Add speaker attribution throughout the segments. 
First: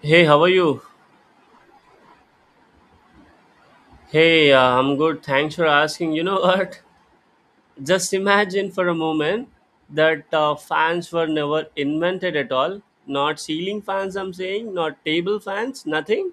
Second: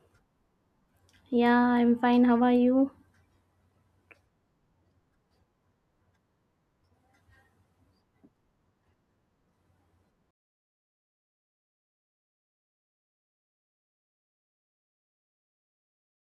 Speaker 1: Hey, how are you?
Speaker 2: Yeah, I'm fine. How are you?
Speaker 1: Hey, I'm good. Thanks for asking. You know what? Just imagine for a moment that fans were never invented at all. Not ceiling fans, I'm saying, not table fans, nothing.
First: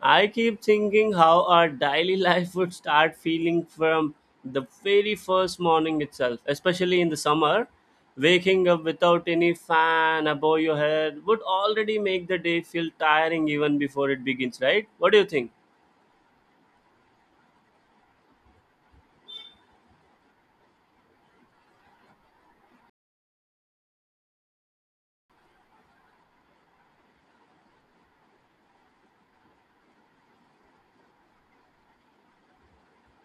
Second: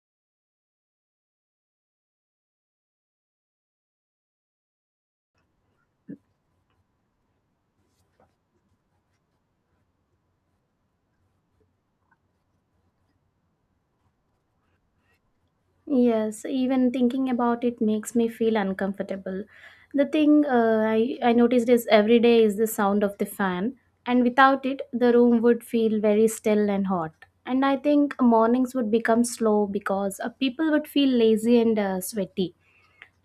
Speaker 1: I keep thinking how our daily life would start feeling from the very first morning itself, especially in the summer. Waking up without any fan above your head would already make the day feel tiring even before it begins, right? What do you think?
Speaker 2: Yes, even thinking about it makes me feel uncomfortable. The thing I noticed is every day is the sound of the fan, and without it, the room would feel very still and hot. And I think mornings would become slow because people would feel lazy and sweaty.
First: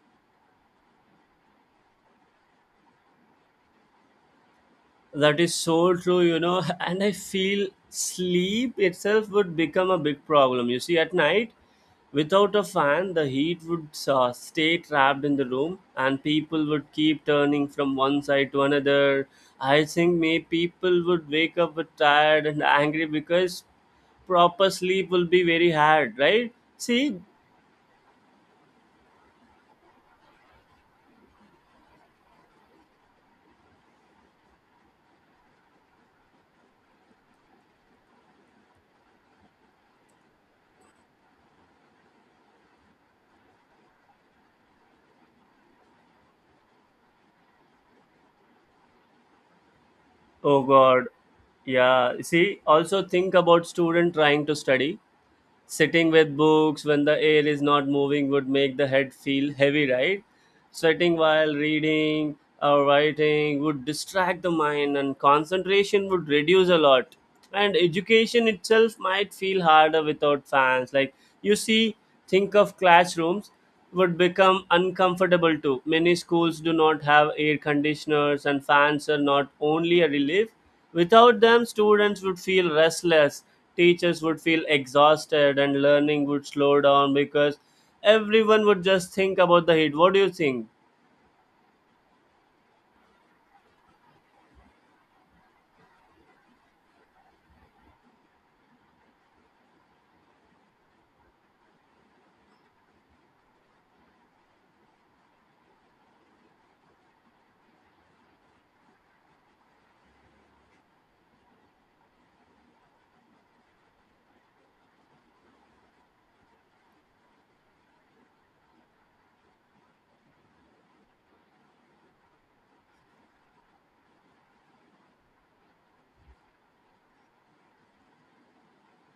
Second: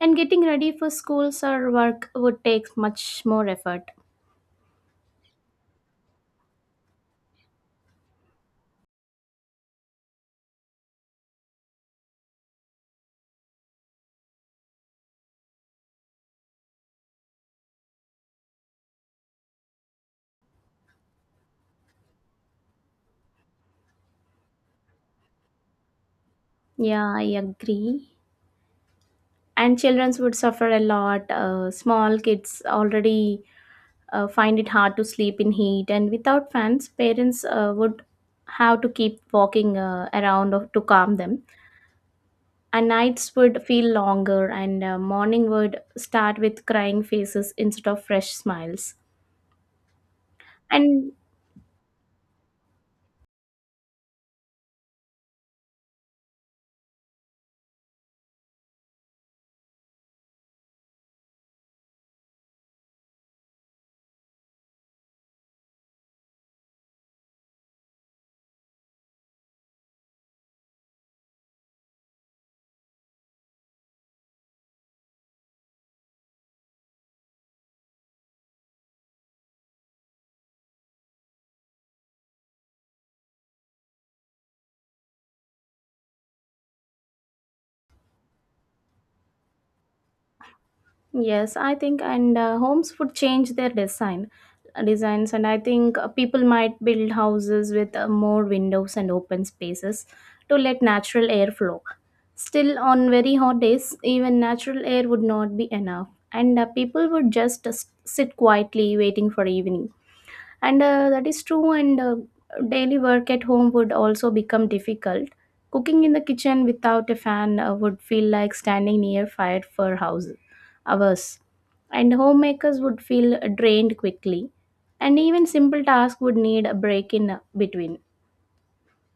Speaker 2: And getting ready for schools or work would take much more effort.
Speaker 1: That is so true, you know, and I feel sleep itself would become a big problem. You see, at night, without a fan, the heat would stay trapped in the room, and people would keep turning from one side to another. I think may people would wake up with tired and angry because proper sleep will be very hard, right?
Speaker 2: Yeah,
Speaker 1: See,
Speaker 2: I agree. And children would suffer a lot. Small kids already find it hard to sleep in heat, and without fans, parents would have to keep walking around to calm them, and nights would feel longer, and morning would start with crying faces instead of fresh smiles
Speaker 1: oh god,
Speaker 2: and
Speaker 1: yeah. See, also think about student trying to study sitting with books when the air is not moving would make the head feel heavy, right? Sweating while reading or writing would distract the mind, and concentration would reduce a lot, and education itself might feel harder without fans. Like, you see, think of classrooms. Would become uncomfortable too. Many schools do not have air conditioners, and fans are not only a relief. Without them, students would feel restless, teachers would feel exhausted, and learning would slow down because everyone would just think about the heat. What do you think?
Speaker 2: Yes, I think, and homes would change their designs, and I think people might build houses with more windows and open spaces to let natural air flow. Still, on very hot days, even natural air would not be enough, and people would just sit quietly waiting for evening. And That is true, and daily work at home would also become difficult. Cooking in the kitchen without a fan would feel like standing near fire for house hours, and homemakers would feel drained quickly, and even simple tasks would need a break in between.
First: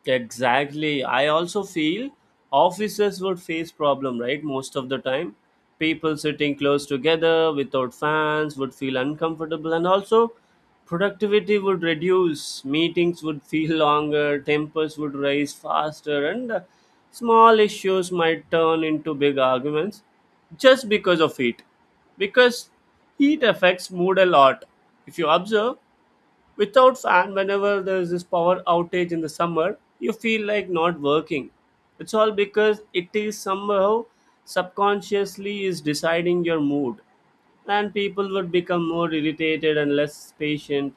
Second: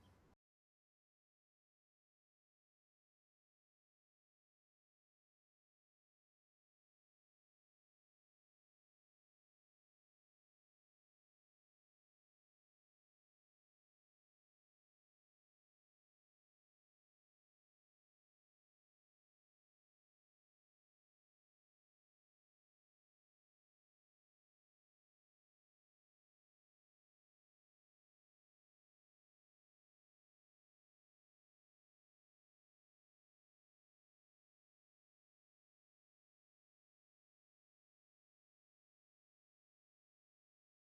Speaker 1: Exactly. I also feel officers would face problem, right? Most of the time, people sitting close together without fans would feel uncomfortable, and also productivity would reduce. Meetings would feel longer. Tempers would rise faster, and small issues might turn into big arguments just because of heat. Because heat affects mood a lot. If you observe, without fan, whenever there's this power outage in the summer, you feel like not working. It's all because it is somehow subconsciously is deciding your mood. And people would become more irritated and less patient.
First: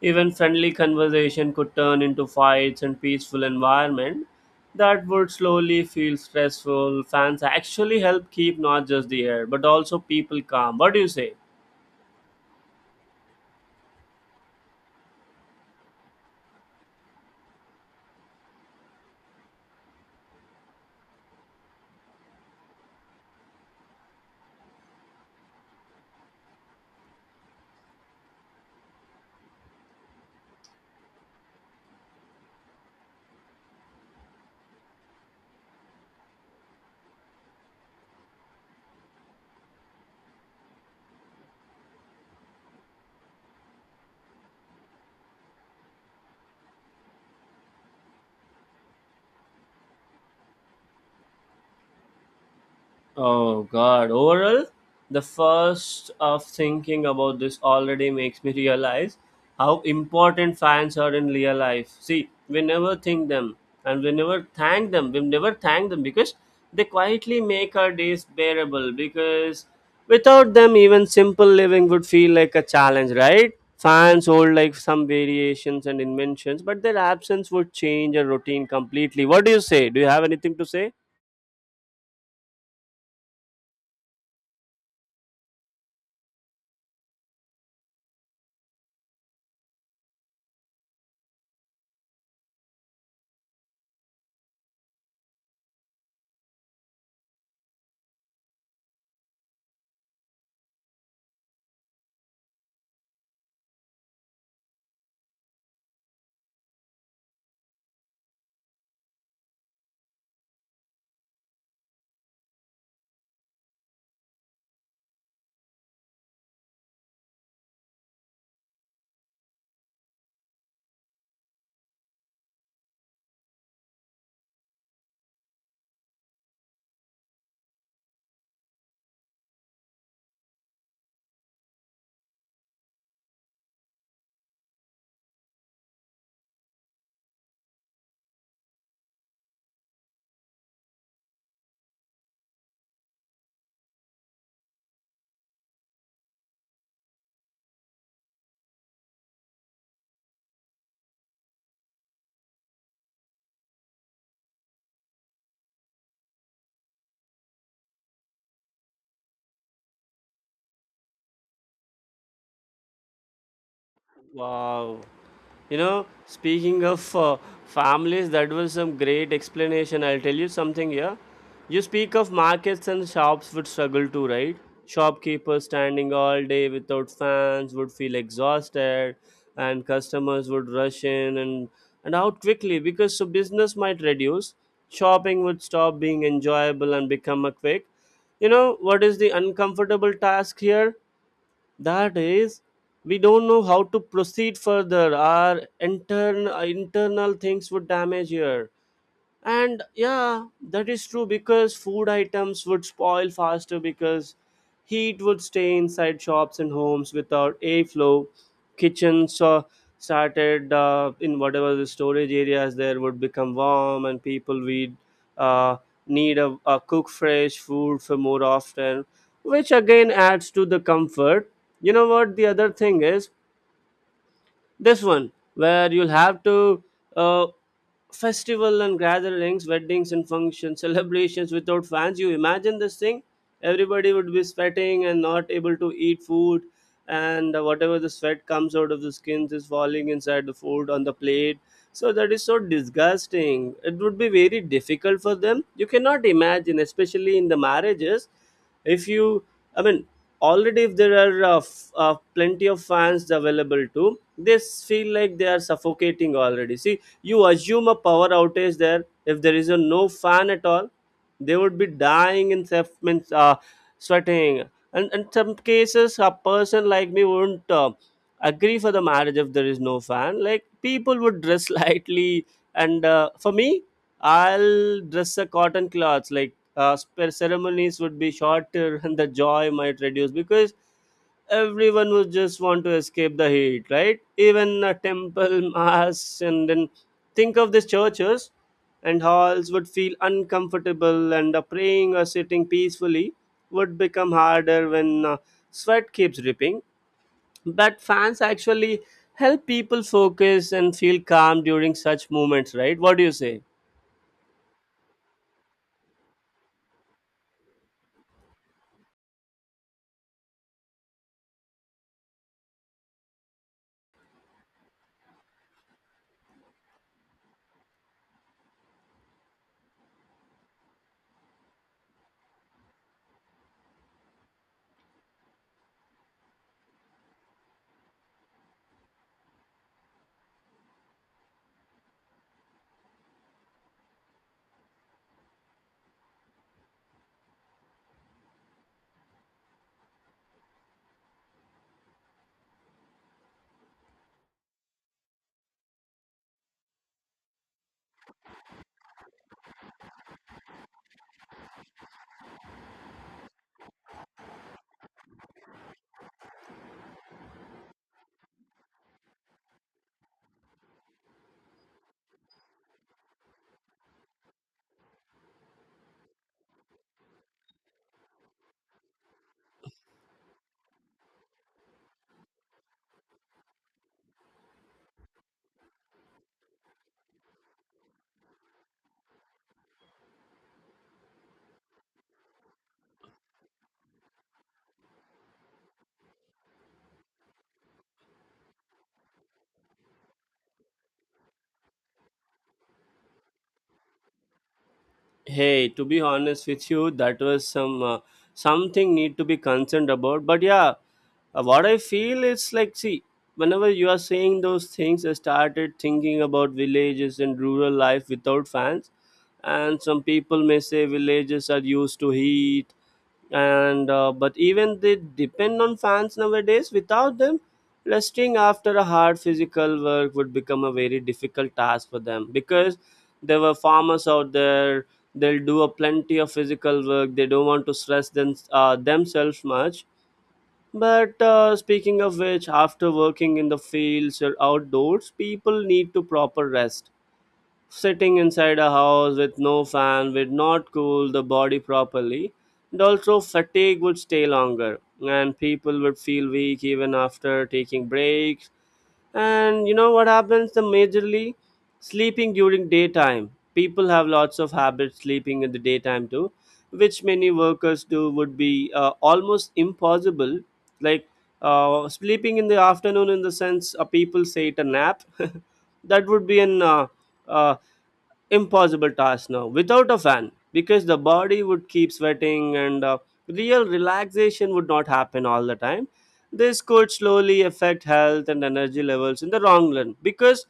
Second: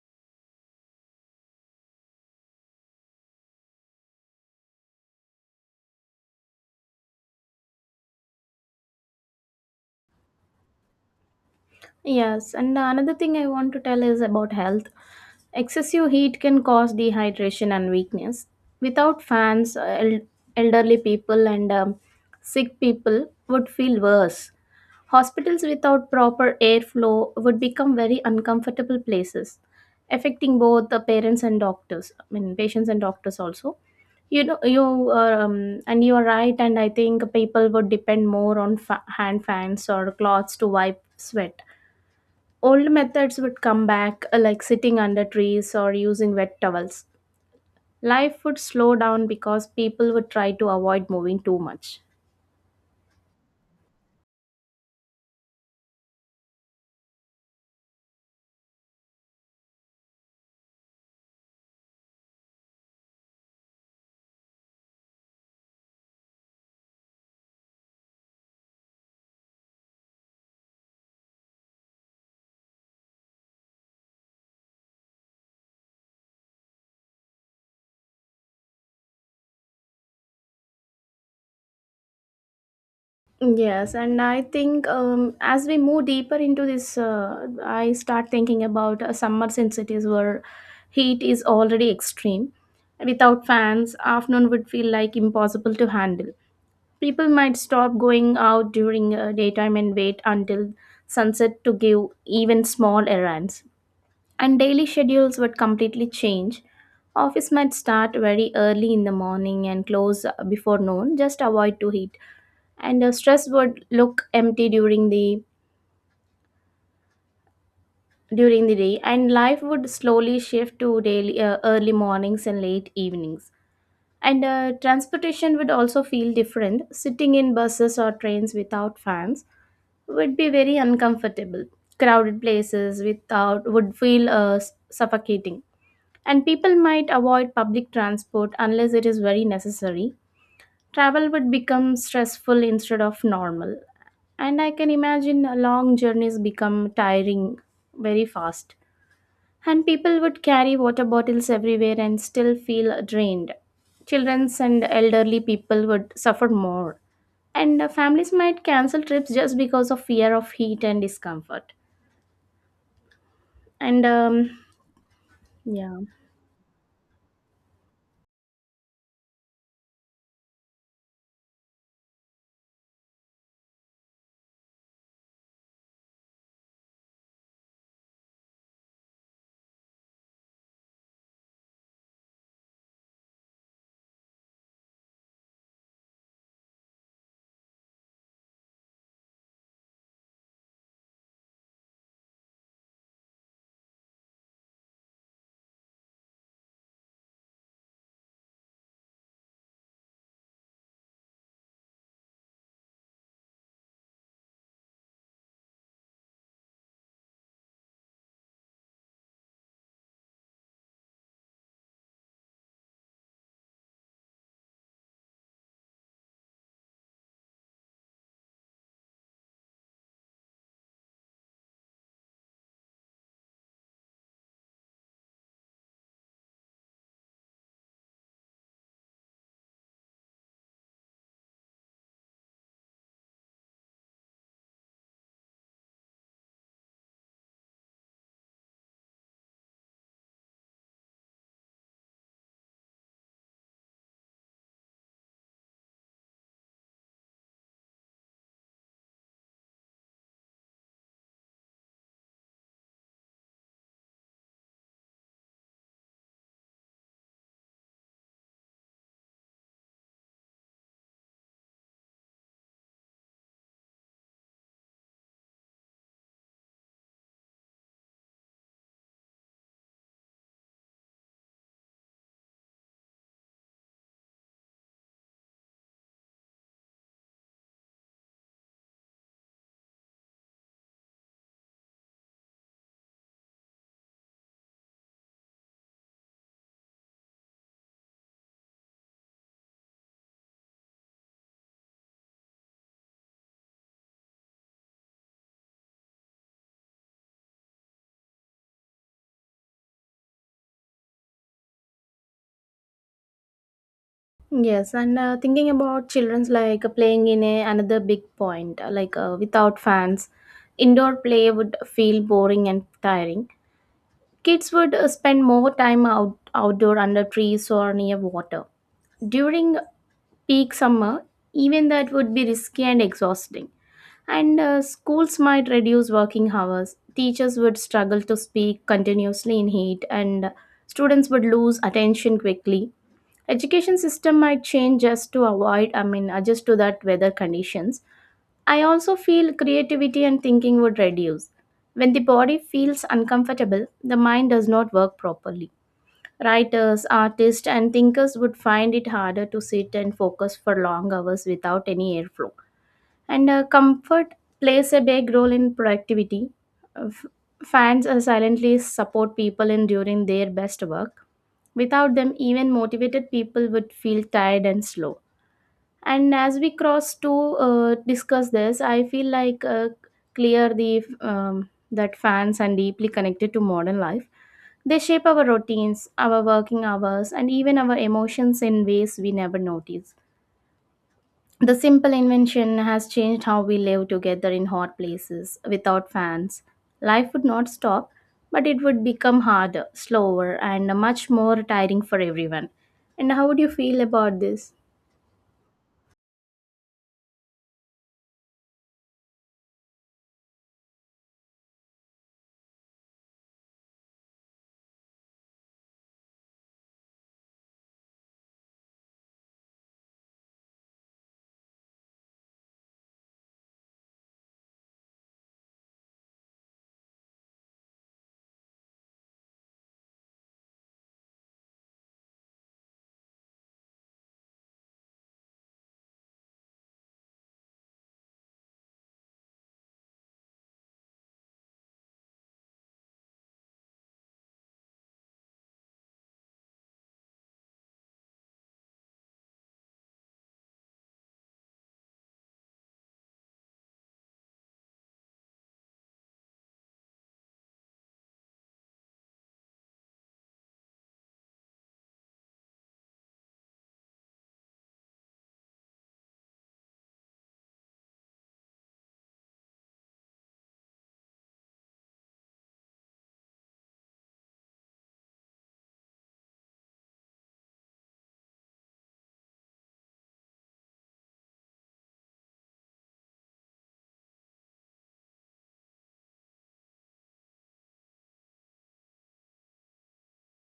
Speaker 1: Even friendly conversation could turn into fights, and peaceful environment that would slowly feel stressful. Fans actually help keep not just the air, but also people calm. What do you say?
Speaker 2: Yes, and another thing I want to tell is about health. Excessive heat can cause dehydration and weakness. Without fans, elderly people and sick people would feel worse. Hospitals without proper airflow would become very uncomfortable places, affecting both the parents and doctors. I mean, patients and doctors also. You know, you and you are right, and I think people would depend more on hand fans or cloths to wipe sweat. Old methods would come back, like sitting under trees or using wet towels. Life would slow down because people would try to avoid moving too much.
Speaker 1: Oh God! Overall, the first of thinking about this already makes me realize how important fans are in real life. See, we never think them, and we never thank them. We never thank them because they quietly make our days bearable. Because without them, even simple living would feel like a challenge, right? Fans hold like some variations and inventions, but their absence would change a routine completely. What do you say? Do you have anything to say?
Speaker 2: Yes, and I think as we move deeper into this, I start thinking about summers in cities where heat is already extreme. Without fans, afternoon would feel like impossible to handle. People might stop going out during daytime and wait until sunset to give even small errands, and daily schedules would completely change. Office might start very early in the morning and close before noon, just avoid to heat. And stress would look empty during the day, and life would slowly shift to daily early mornings and late evenings. And transportation would also feel different. Sitting in buses or trains without fans would be very uncomfortable. Crowded places without would feel suffocating, and people might avoid public transport unless it is very necessary. Travel would become stressful instead of normal, and I can imagine long journeys become tiring very fast. And people would carry water bottles everywhere and still feel drained. Children's and elderly people would suffer more. And families might cancel trips just because of fear of heat and discomfort. And
Speaker 1: Wow. You
Speaker 2: Yeah.
Speaker 1: know, speaking of families, that was some great explanation. I'll tell you something here. You speak of markets, and shops would struggle too, right? Shopkeepers standing all day without fans would feel exhausted, and customers would rush in and out quickly because so business might reduce. Shopping would stop being enjoyable and become a quick. You know what is the uncomfortable task here? That is, we don't know how to proceed further. Our internal things would damage here, and yeah, that is true because food items would spoil faster because heat would stay inside shops and homes without airflow. Kitchens started in whatever the storage areas there would become warm, and people would uh, need a cook fresh food for more often, which again adds to the comfort. You know what? The other thing is this one where you'll have to, uh, festival and gatherings, weddings and functions, celebrations without fans. You imagine this thing, everybody would be sweating and not able to eat food, and whatever the sweat comes out of the skins is falling inside the food on the plate. So that is so disgusting. It would be very difficult for them. You cannot imagine, especially in the marriages. If you, I mean, already if there are plenty of fans available too, they feel like they are suffocating already. See, you assume a power outage there. If there is a no fan at all, they would be dying in self, means sweating, and in some cases a person like me wouldn't agree for the marriage if there is no fan. Like, people would dress lightly, and for me, I'll dress a cotton clothes. Like, ceremonies would be shorter, and the joy might reduce because everyone would just want to escape the heat, right? Even a temple mass, and then think of these churches and halls would feel uncomfortable, and praying or sitting peacefully would become harder when sweat keeps dripping. But fans actually help people focus and feel calm during such moments, right? What do you say?
Speaker 2: Yes, and thinking about children's like playing in another big point, without fans, indoor play would feel boring and tiring. Kids would spend more time out outdoor under trees or near water. During peak summer, even that would be risky and exhausting. And schools might reduce working hours, teachers would struggle to speak continuously in heat, and students would lose attention quickly. Education system might change just to avoid, I mean, adjust to that weather conditions. I also feel creativity and thinking would reduce. When the body feels uncomfortable, the mind does not work properly. Writers, artists, and thinkers would find it harder to sit and focus for long hours without any airflow. And comfort plays a big role in productivity. Uh, f- Fans silently support people in during their best work. Without them, even motivated people would feel tired and slow. And as we cross to discuss this, I feel like clear the that fans are deeply connected to modern life. They shape our routines, our working hours, and even our emotions in ways we never notice. The simple invention has changed how we live together in hot places without fans. Life would not stop, but it would become harder, slower, and much more tiring for everyone. And how would you feel about this?
Speaker 1: Hey, to be honest with you, that was some something need to be concerned about. But yeah, what I feel is like, see, whenever you are saying those things, I started thinking about villages and rural life without fans. And some people may say villages are used to heat, and but even they depend on fans nowadays. Without them, resting after a hard physical work would become a very difficult task for them because there were farmers out there. They'll do a plenty of physical work. They don't want to stress themselves much. But speaking of which, after working in the fields or outdoors, people need to proper rest. Sitting inside a house with no fan would not cool the body properly, and also fatigue would stay longer, and people would feel weak even after taking breaks. And you know what happens? The majorly sleeping during daytime. People have lots of habits sleeping in the daytime too, which many workers do, would be almost impossible. Like, sleeping in the afternoon, in the sense, people say it a nap, that would be an uh, impossible task now without a fan because the body would keep sweating, and real relaxation would not happen all the time. This could slowly affect health and energy levels in the long run because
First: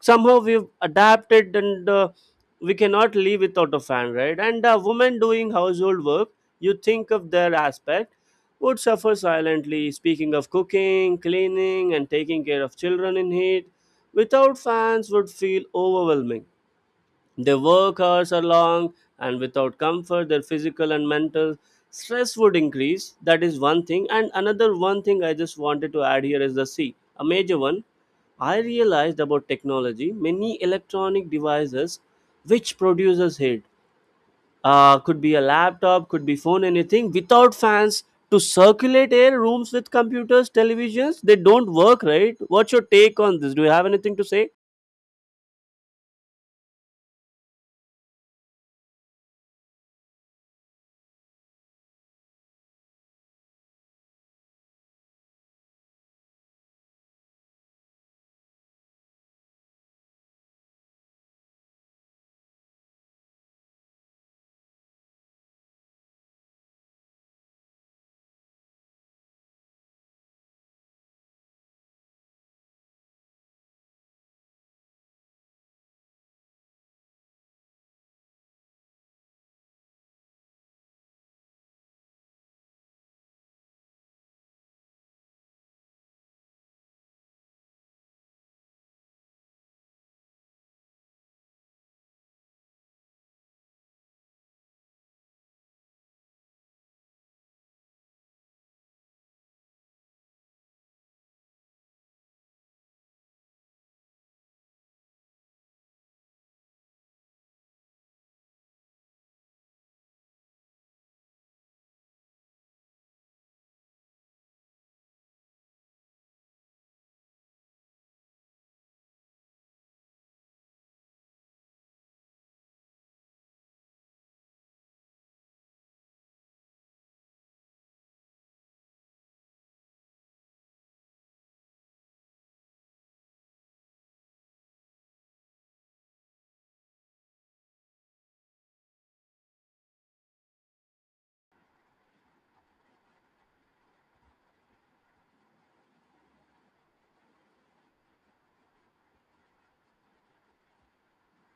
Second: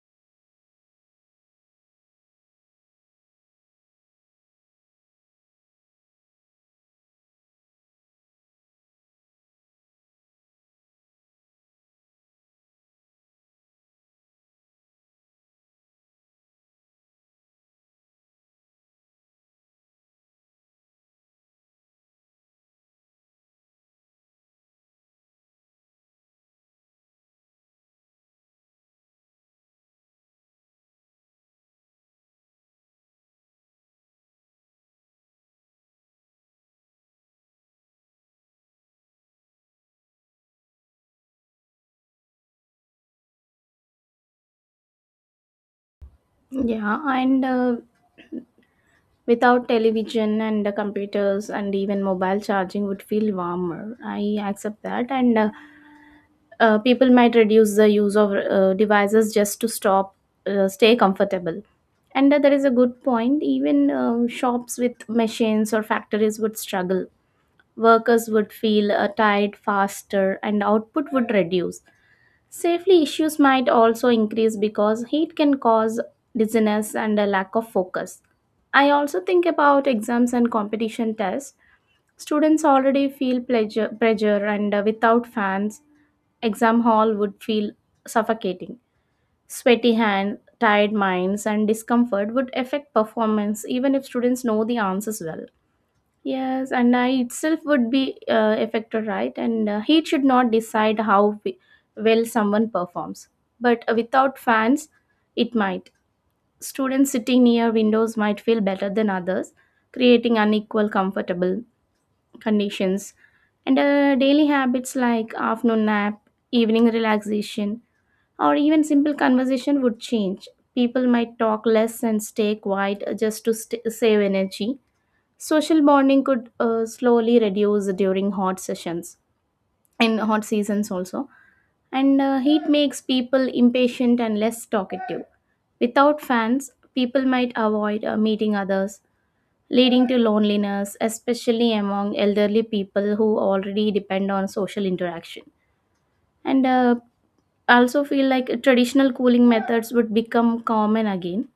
Speaker 1: somehow we've adapted, and we cannot live without a fan, right? And a woman doing household work, you think of their aspect, would suffer silently. Speaking of cooking, cleaning, and taking care of children in heat without fans would feel overwhelming. Their work hours are long, and without comfort, their physical and mental stress would increase. That is one thing. And another one thing I just wanted to add here is the C, a major one. I realized about technology, many electronic devices which producers hate. Could be a laptop, could be phone, anything without fans to circulate air, rooms with computers, televisions. They don't work, right? What's your take on this? Do you have anything to say?
Speaker 2: Yeah, and without television and computers and even mobile charging would feel warmer. I accept that. And people might reduce the use of devices just to stop stay comfortable. And that is a good point. Even shops with machines or factories would struggle. Workers would feel tired faster, and output would reduce. Safety issues might also increase because heat can cause dizziness and a lack of focus. I also think about exams and competition tests. Students already feel pressure, and without fans, exam hall would feel suffocating. Sweaty hands, tired minds, and discomfort would affect performance even if students know the answers well. Yes, and I itself would be affected, right? And he should not decide how well someone performs. But without fans, it might. Students sitting near windows might feel better than others, creating unequal, comfortable conditions. And daily habits like afternoon nap, evening relaxation, or even simple conversation would change. People might talk less and stay quiet just to save energy. Social bonding could slowly reduce during hot sessions, in hot seasons also. And heat makes people impatient and less talkative. Without fans, people might avoid meeting others, leading to loneliness, especially among elderly people who already depend on social interaction. And I also feel like traditional cooling methods would become common again.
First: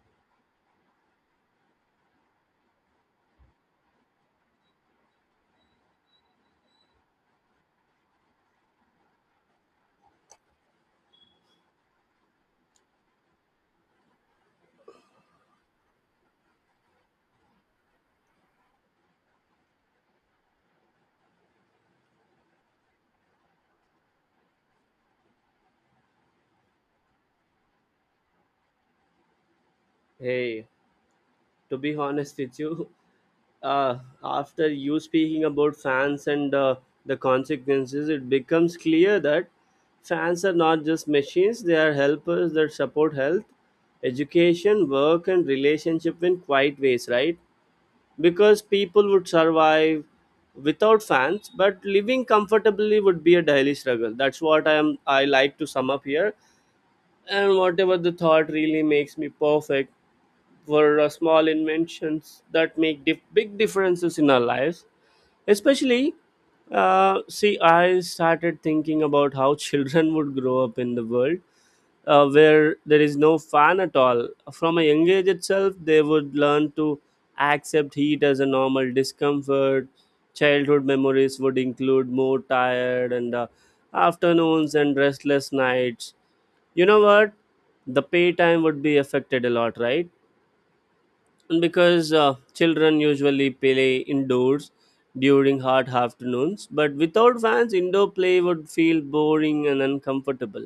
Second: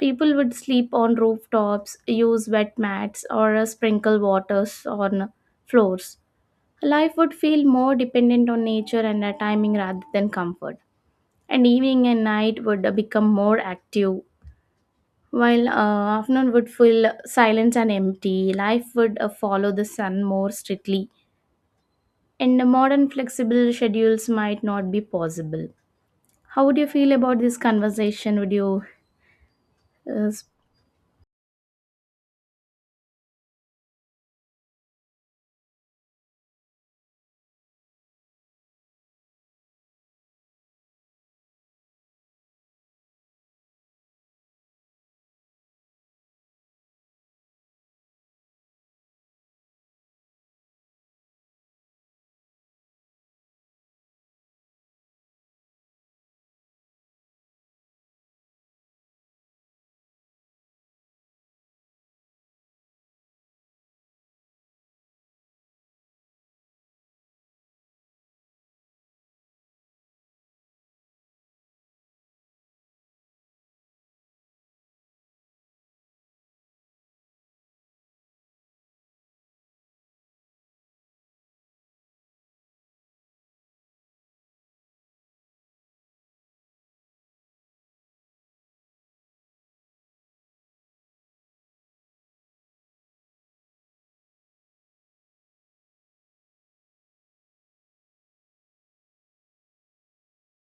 Speaker 2: People would sleep on rooftops, use wet mats, or sprinkle waters on floors. Life would feel more dependent on nature and timing rather than comfort. And evening and night would become more active, while afternoon would feel silent and empty. Life would follow the sun more strictly, and modern flexible schedules might not be possible. How would you feel about this conversation? Would you? Yes.
Speaker 1: Hey, to be honest with you, uh, after you speaking about fans and the consequences, it becomes clear that fans are not just machines, they are helpers that support health, education, work, and relationship in quiet ways, right? Because people would survive without fans, but living comfortably would be a daily struggle. That's what I am. I like to sum up here, and whatever the thought really makes me perfect were small inventions that make big differences in our lives. Especially, see, I started thinking about how children would grow up in the world where there is no fan at all. From a young age itself, they would learn to accept heat as a normal discomfort. Childhood memories would include more tired and afternoons and restless nights. You know what? The pay time would be affected a lot, right? And because children usually play indoors during hot afternoons, but without fans indoor play would feel boring and uncomfortable.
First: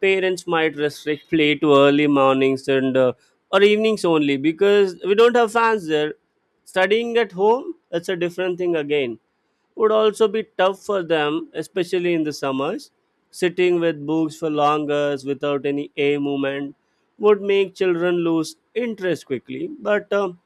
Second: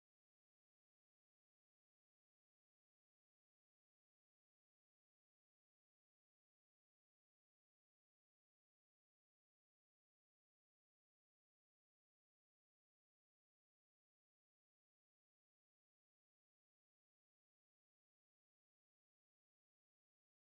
Speaker 1: Parents might restrict play to early mornings and or evenings only, because we don't have fans there. Studying at home, that's a different thing again, would also be tough for them, especially in the summers. Sitting with books for long hours without any air movement would make children lose interest quickly. But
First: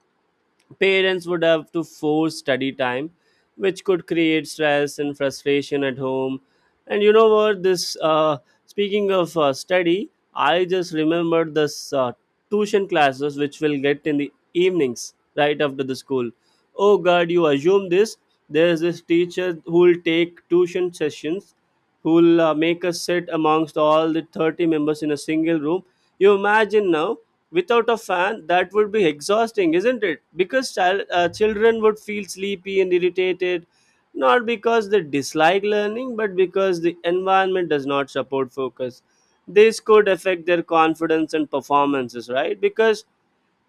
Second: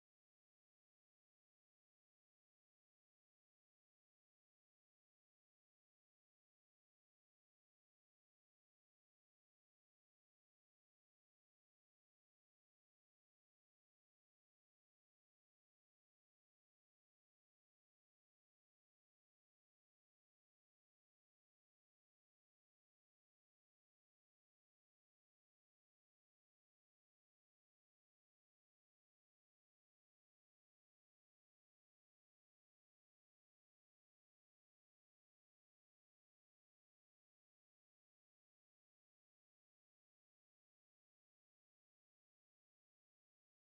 Speaker 1: parents would have to force study time, which could create stress and frustration at home. And you know what? This speaking of study, I just remembered this tuition classes which will get in the evenings right after the school. Oh God, you assume this? There's this teacher who will take tuition sessions, who will make us sit amongst all the 30 members in a single room. You imagine now without a fan that would be exhausting, isn't it? Because children would feel sleepy and irritated, not because they dislike learning but because the environment does not support focus. This could affect their confidence and performances, right? Because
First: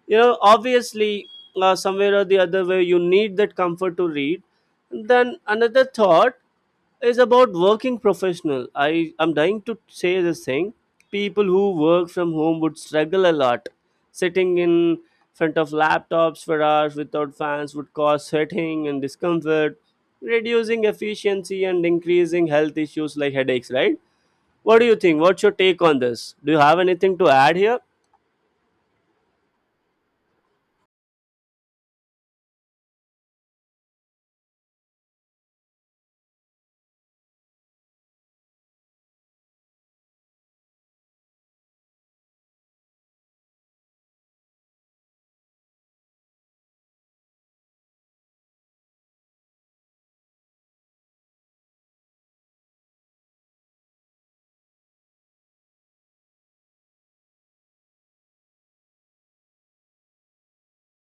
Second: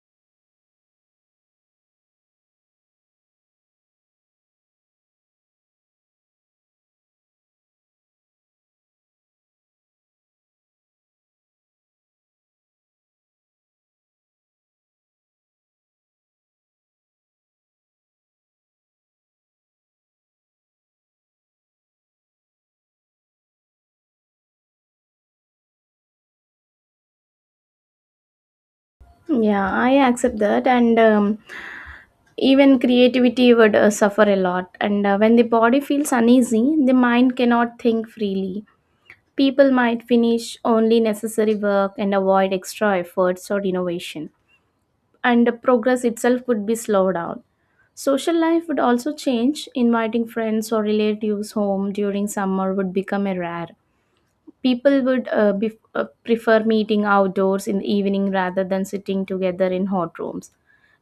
Speaker 1: you know obviously somewhere or the other way you need that comfort to read. Then another thought is about working professional. I am dying to say this thing. People who work from home would struggle a lot. Sitting in front of laptops for hours without fans would cause sweating and discomfort, reducing efficiency and increasing health issues like headaches, right? What do you think? What's your take on this? Do you have anything to add here?
Speaker 2: Yeah, I accept that, and even creativity would suffer a lot. And when the body feels uneasy, the mind cannot think freely. People might finish only necessary work and avoid extra efforts or innovation, and the progress itself would be slowed down. Social life would also change. Inviting friends or relatives home during summer would become a rare. People would prefer meeting outdoors in the evening rather than sitting together in hot rooms.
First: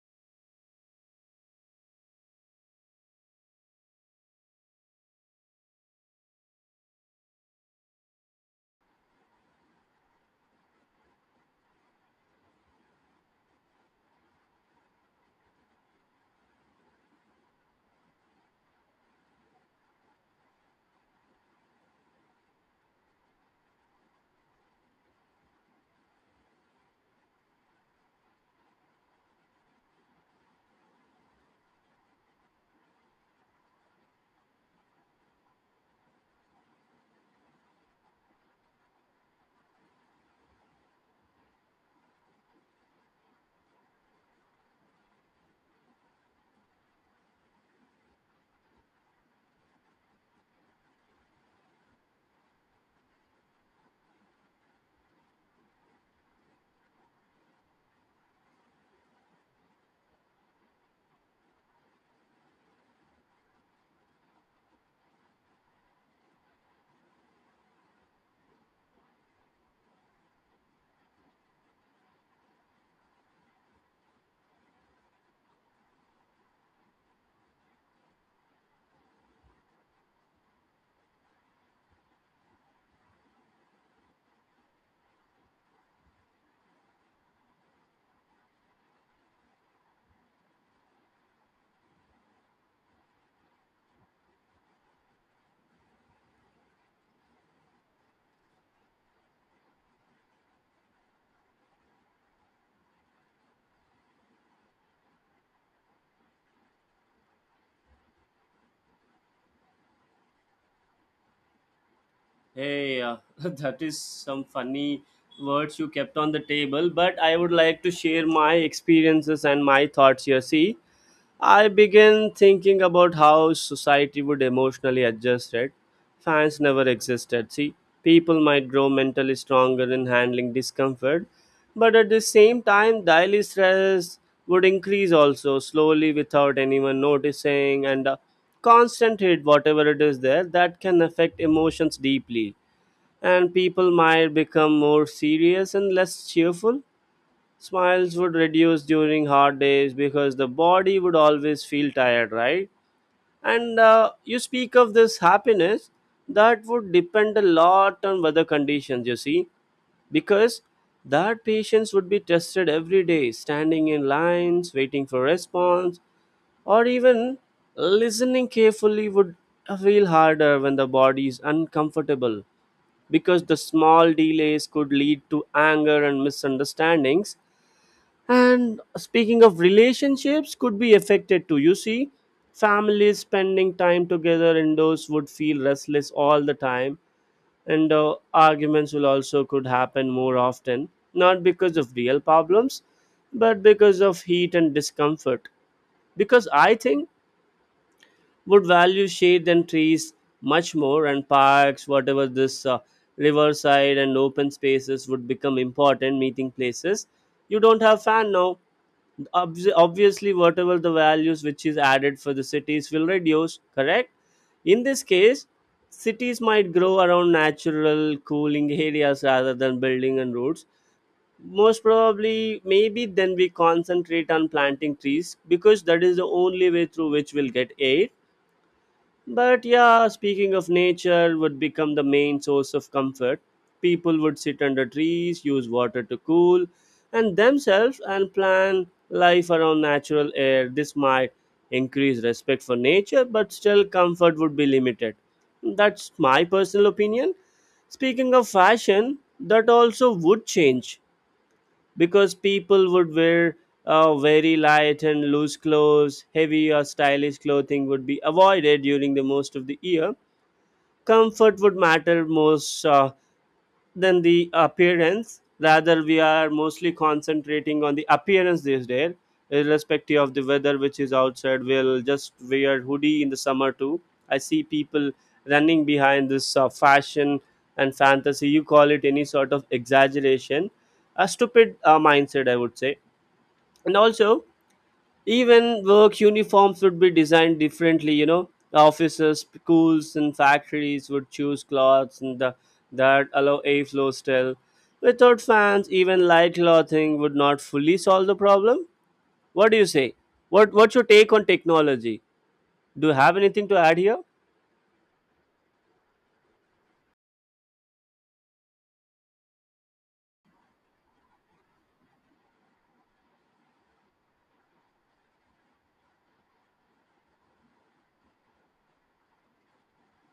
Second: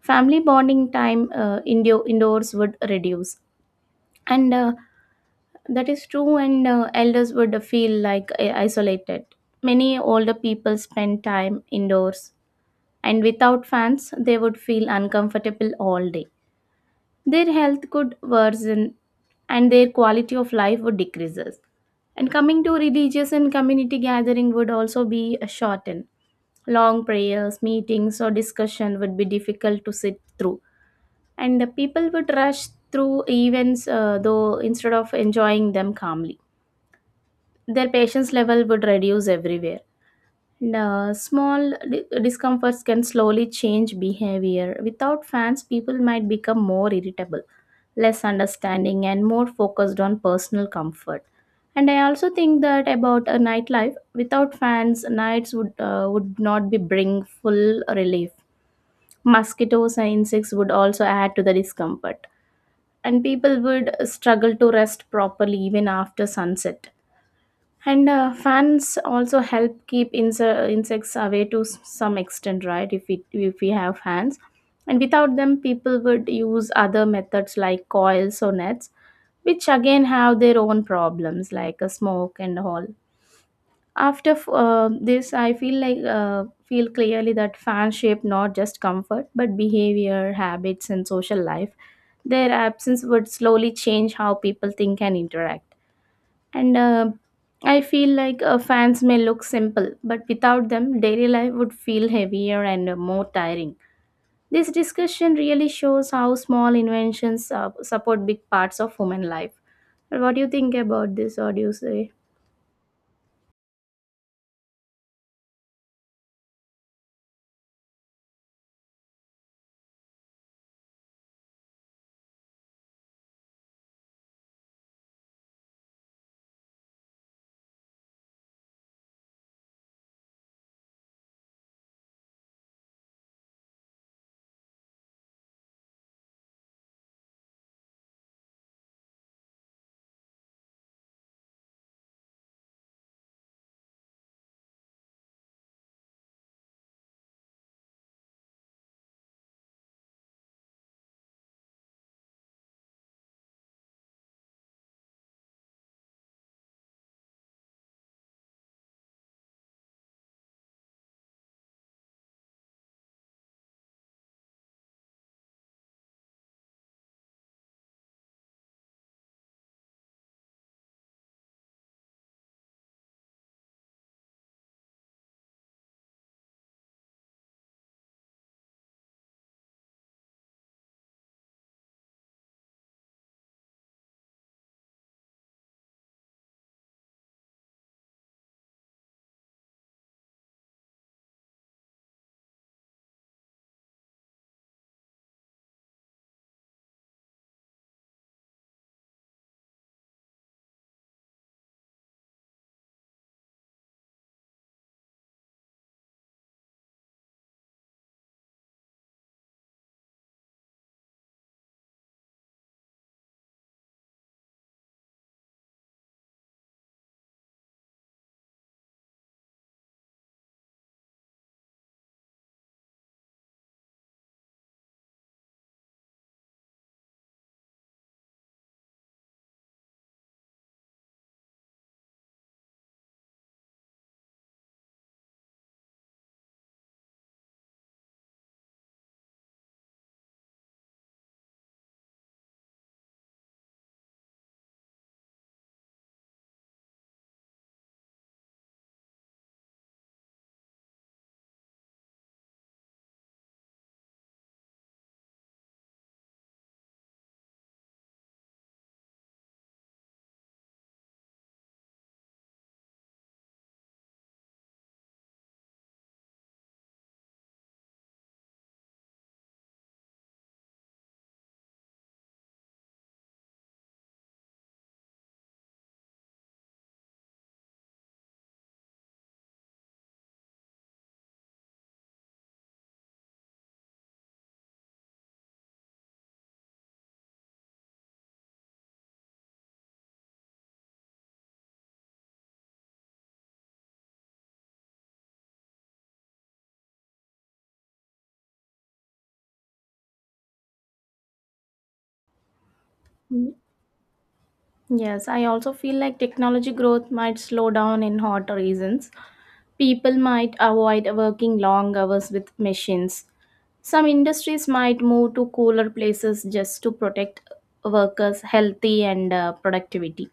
Speaker 2: Family bonding time indoors would reduce. And that is true, and elders would feel like isolated. Many older people spend time indoors, and without fans, they would feel uncomfortable all day. Their health could worsen, and their quality of life would decreases. And coming to religious and community gathering would also be shortened. Long prayers, meetings, or discussion would be difficult to sit through, and the people would rush through events though instead of enjoying them calmly. Their patience level would reduce everywhere, and small discomforts can slowly change behavior. Without fans, people might become more irritable, less understanding, and more focused on personal comfort. And I also think that about a nightlife, without fans, nights would not be bring full relief. Mosquitoes and insects would also add to the discomfort, and people would struggle to rest properly even after sunset. And fans also help keep insects away to some extent, right? If we have fans, and without them, people would use other methods like coils or nets, which again have their own problems like a smoke and all. This, I feel like feel clearly that fans shape not just comfort but behavior, habits, and social life. Their absence would slowly change how people think and interact. And I feel like fans may look simple, but without them, daily life would feel heavier and more tiring. This discussion really shows how small inventions support big parts of human life. What do you think about this? What do you say?
Speaker 1: Hey, that is some funny words you kept on the table, but I would like to share my experiences and my thoughts here. See, I began thinking about how society would emotionally adjust it. Fans never existed. See, people might grow mentally stronger in handling discomfort, but at the same time, daily stress would increase also slowly without anyone noticing. And constant hate, whatever it is there, that can affect emotions deeply, and people might become more serious and less cheerful. Smiles would reduce during hard days because the body would always feel tired, right? And you speak of this happiness that would depend a lot on weather conditions, you see, because that patients would be tested every day, standing in lines, waiting for response, or even listening carefully would feel harder when the body is uncomfortable, because the small delays could lead to anger and misunderstandings. And speaking of relationships, could be affected too, you see. Families spending time together indoors would feel restless all the time, and arguments will also could happen more often, not because of real problems but because of heat and discomfort. Because I think would value shade and trees much more, and parks, whatever this, riverside and open spaces would become important meeting places. You don't have fan now. Obviously, whatever the values which is added for the cities will reduce, correct? In this case, cities might grow around natural cooling areas rather than building and roads. Most probably maybe then we concentrate on planting trees because that is the only way through which we'll get air. But yeah, speaking of nature, would become the main source of comfort. People would sit under trees, use water to cool, and themselves and plan life around natural air. This might increase respect for nature, but still comfort would be limited. That's my personal opinion. Speaking of fashion, that also would change, because people would wear very light and loose clothes. Heavy or stylish clothing would be avoided during the most of the year. Comfort would matter most, than the appearance. Rather, we are mostly concentrating on the appearance these days, irrespective of the weather which is outside. We'll just wear hoodie in the summer too. I see people running behind this fashion and fantasy. You call it any sort of exaggeration, a stupid mindset, I would say. And also, even work uniforms would be designed differently. You know, offices, schools and factories would choose cloths and the, that allow airflow. Still, without fans, even light clothing would not fully solve the problem. What do you say? What's your take on technology? Do you have
Speaker 2: Mm,
Speaker 1: anything to add here?
Speaker 2: yes, I also feel like technology growth might slow down in hot reasons. People might avoid working long hours with machines. Some industries might move to cooler places just to protect workers' healthy and productivity.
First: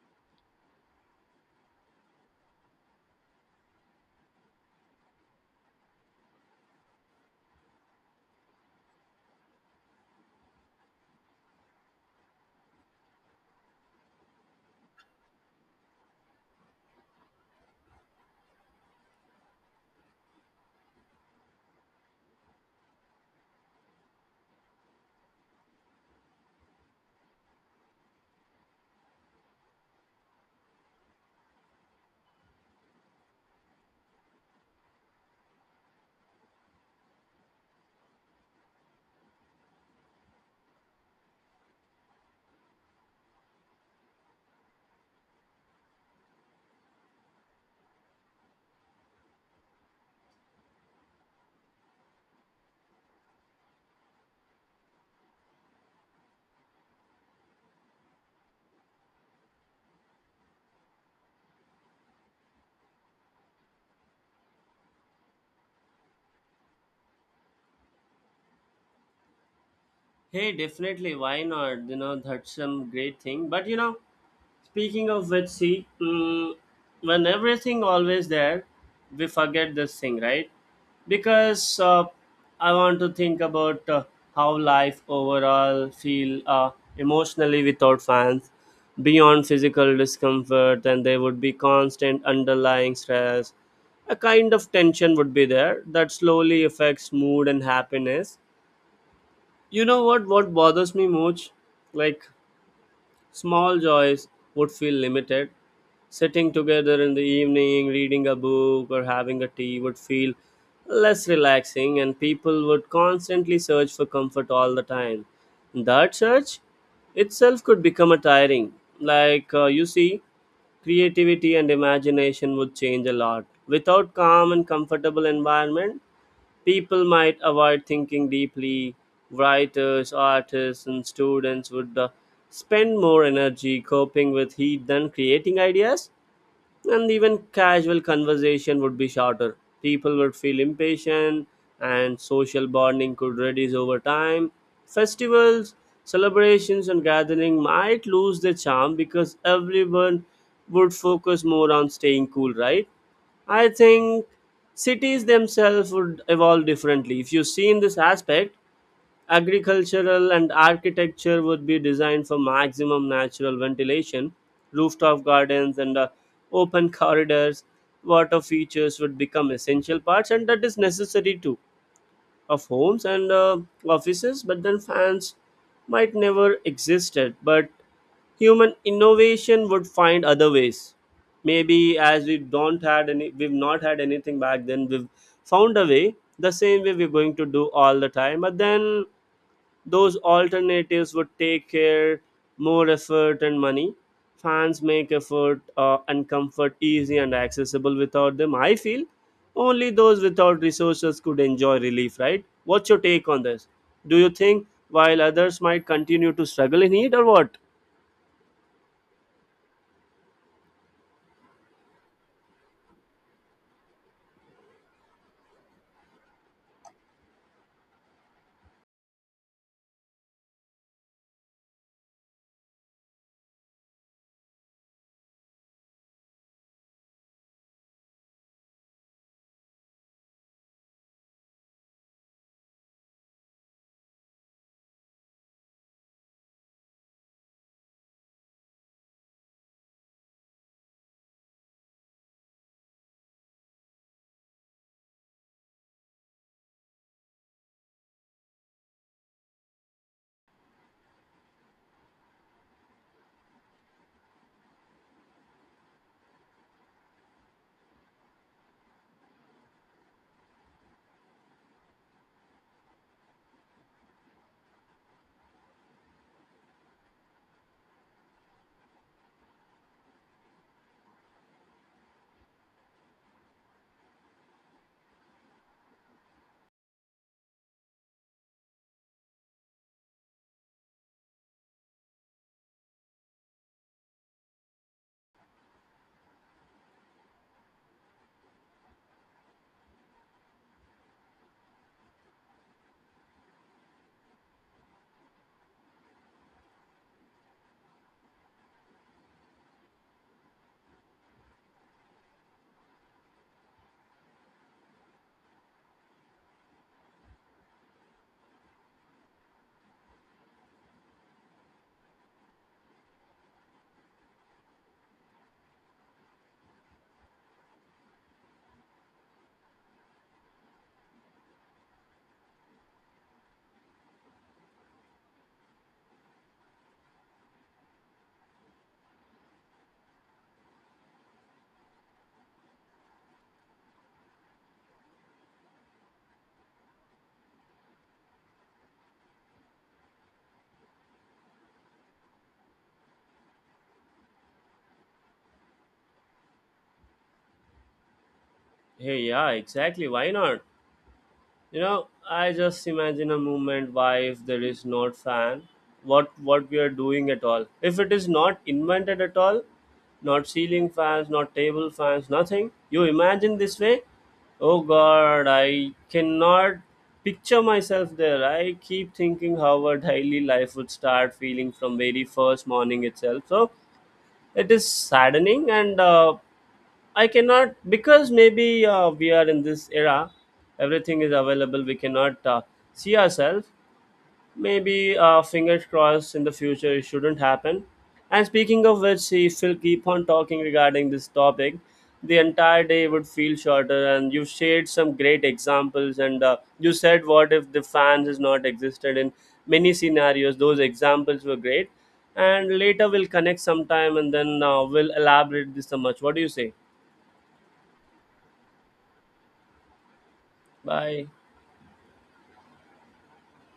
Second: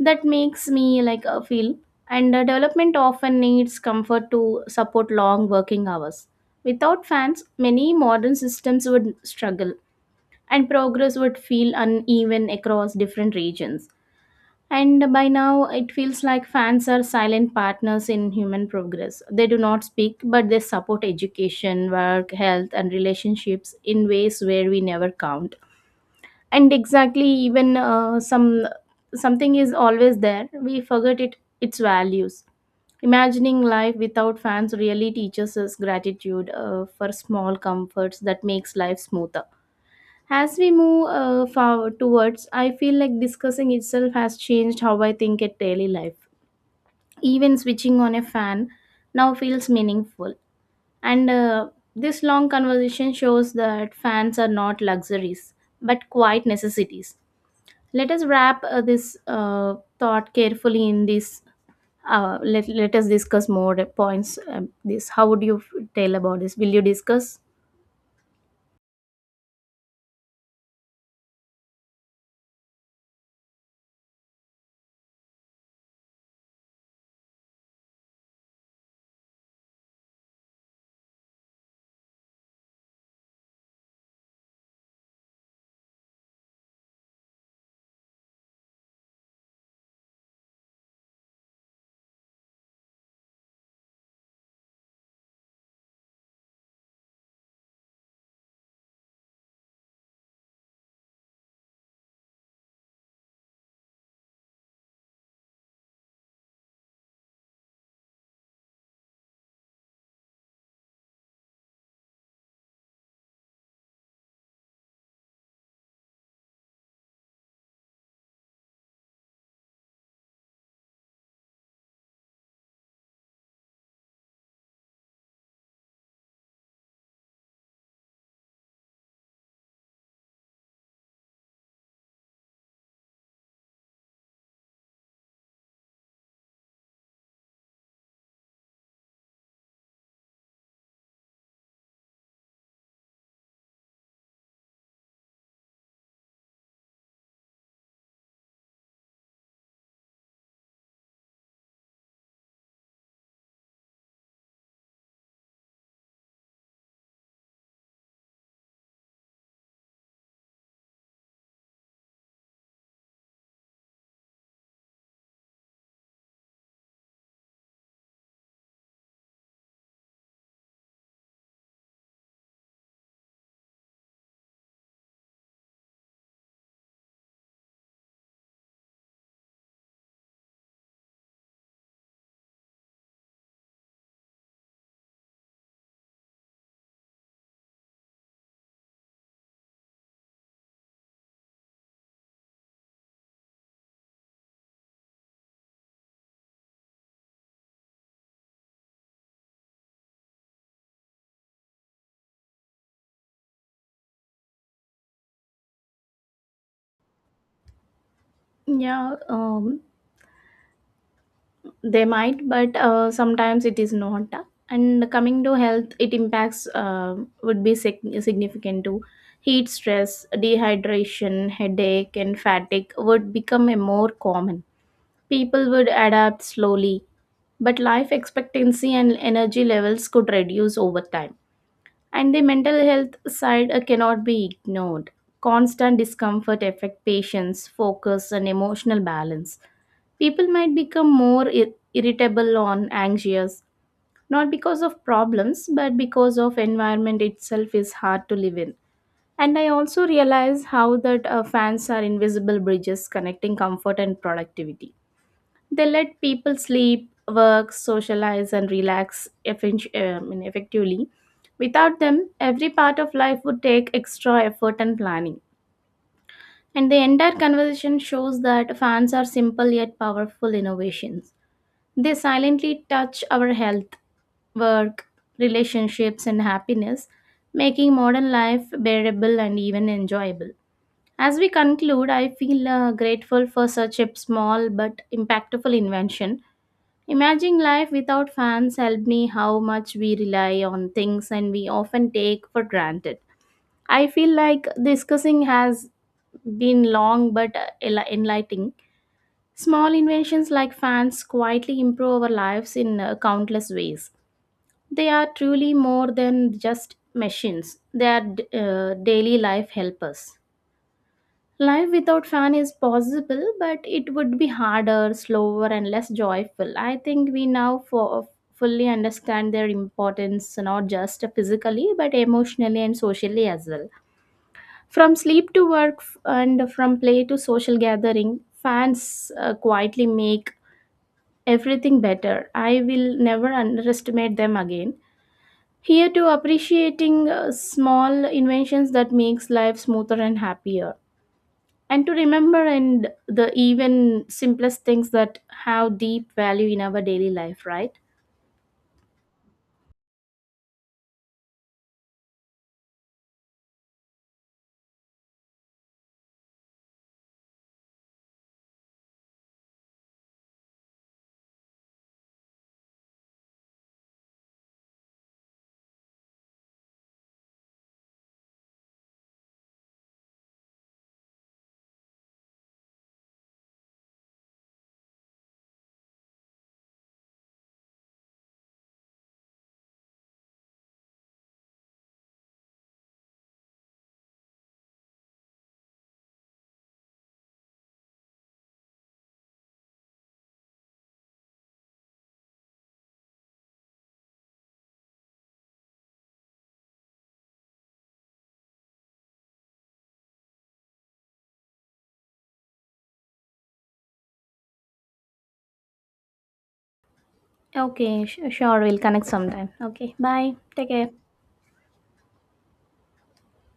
Speaker 2: That makes me like feel. And development often needs comfort to support long working hours. Without fans, many modern systems would struggle, and progress would feel uneven across different regions. And by now, it feels like fans are silent partners in human progress. They do not speak, but they support education, work, health, and relationships in ways where we never count. And exactly, even some something is always there. We forget it its values. Imagining life without fans really teaches us gratitude for small comforts that makes life smoother. As we move forward towards, I feel like discussing itself has changed how I think at daily life. Even switching on a fan now feels meaningful. And this long conversation shows that fans are not luxuries, but quite necessities. Let us wrap this thought carefully in this. Let us discuss more points. This, how would you tell about this? Will you discuss?
Speaker 1: Hey, definitely, why not? You know, that's some great thing. But you know, speaking of which, see, mm, when everything always there, we forget this thing, right? Because I want to think about how life overall feel emotionally without fans, beyond physical discomfort, and there would be constant underlying stress. A kind of tension would be there that slowly affects mood and happiness. You know what? What bothers me much, like, small joys would feel limited. Sitting together in the evening, reading a book, or having a tea would feel less relaxing, and people would constantly search for comfort all the time. That search itself could become a tiring. You see, creativity and imagination would change a lot. Without calm and comfortable environment, people might avoid thinking deeply. Writers, artists, and students would spend more energy coping with heat than creating ideas, and even casual conversation would be shorter. People would feel impatient, and social bonding could reduce over time. Festivals, celebrations, and gathering might lose their charm because everyone would focus more on staying cool, right? I think cities themselves would evolve differently. If you see in this aspect, agricultural and architecture would be designed for maximum natural ventilation, rooftop gardens and open corridors. Water features would become essential parts, and that is necessary too, of homes and offices. But then fans might never existed, but human innovation would find other ways. Maybe as we don't had any we've not had anything back then, we've found a way the same way we're going to do all the time. But then those alternatives would take care more effort and money. Fans make effort and comfort easy and accessible. Without them, I feel only those without resources could enjoy relief, right? What's your take on this? Do you think while others might continue to struggle in need or what?
Speaker 2: Yeah. They might, but sometimes it is not. And coming to health, it impacts would be significant too. Heat stress, dehydration, headache, and fatigue would become a more common. People would adapt slowly, but life expectancy and energy levels could reduce over time, and the mental health side cannot be ignored. Constant discomfort affect patients focus and emotional balance. People might become more irritable or anxious, not because of problems, but because of environment itself is hard to live in. And I also realize how that fans are invisible bridges connecting comfort and productivity. They let people sleep, work, socialize, and relax effectively. Without them, every part of life would take extra effort and planning. And the entire conversation shows that fans are simple yet powerful innovations. They silently touch our health, work, relationships, and happiness, making modern life bearable and even enjoyable. As we conclude, I feel grateful for such a small but impactful invention. Imagine life without fans helped me how much we rely on things and we often take for granted. I feel like discussing has been long but enlightening. Small inventions like fans quietly improve our lives in countless ways. They are truly more than just machines, they are daily life helpers. Life without fan is possible, but it would be harder, slower, and less joyful. I think we now fully understand their importance, not just physically, but emotionally and socially as well. From sleep to work and from play to social gathering, fans quietly make everything better. I will never underestimate them again. Here to appreciating small inventions that makes life smoother and happier, and to remember and the even simplest things that have deep value in our daily life, right?
Speaker 1: Hey, yeah, exactly. Why not? You know, I just imagine a movement. Why, if there is not fan, what we are doing at all? If it is not invented at all, not ceiling fans, not table fans, nothing. You imagine this way? Oh God, I cannot picture myself there. I keep thinking how our daily life would start feeling from very first morning itself. So it is saddening and. I cannot, because maybe we are in this era, everything is available. We cannot see ourselves. Maybe fingers crossed, in the future it shouldn't happen. And speaking of which, if we'll keep on talking regarding this topic, the entire day would feel shorter. And you shared some great examples, and you said what if the fans has not existed in many scenarios. Those examples were great. And later we'll connect sometime, and then we'll elaborate this so much. What do you say?
Speaker 2: Okay, sure, we'll connect sometime. Okay, bye, take care.
Speaker 1: Bye.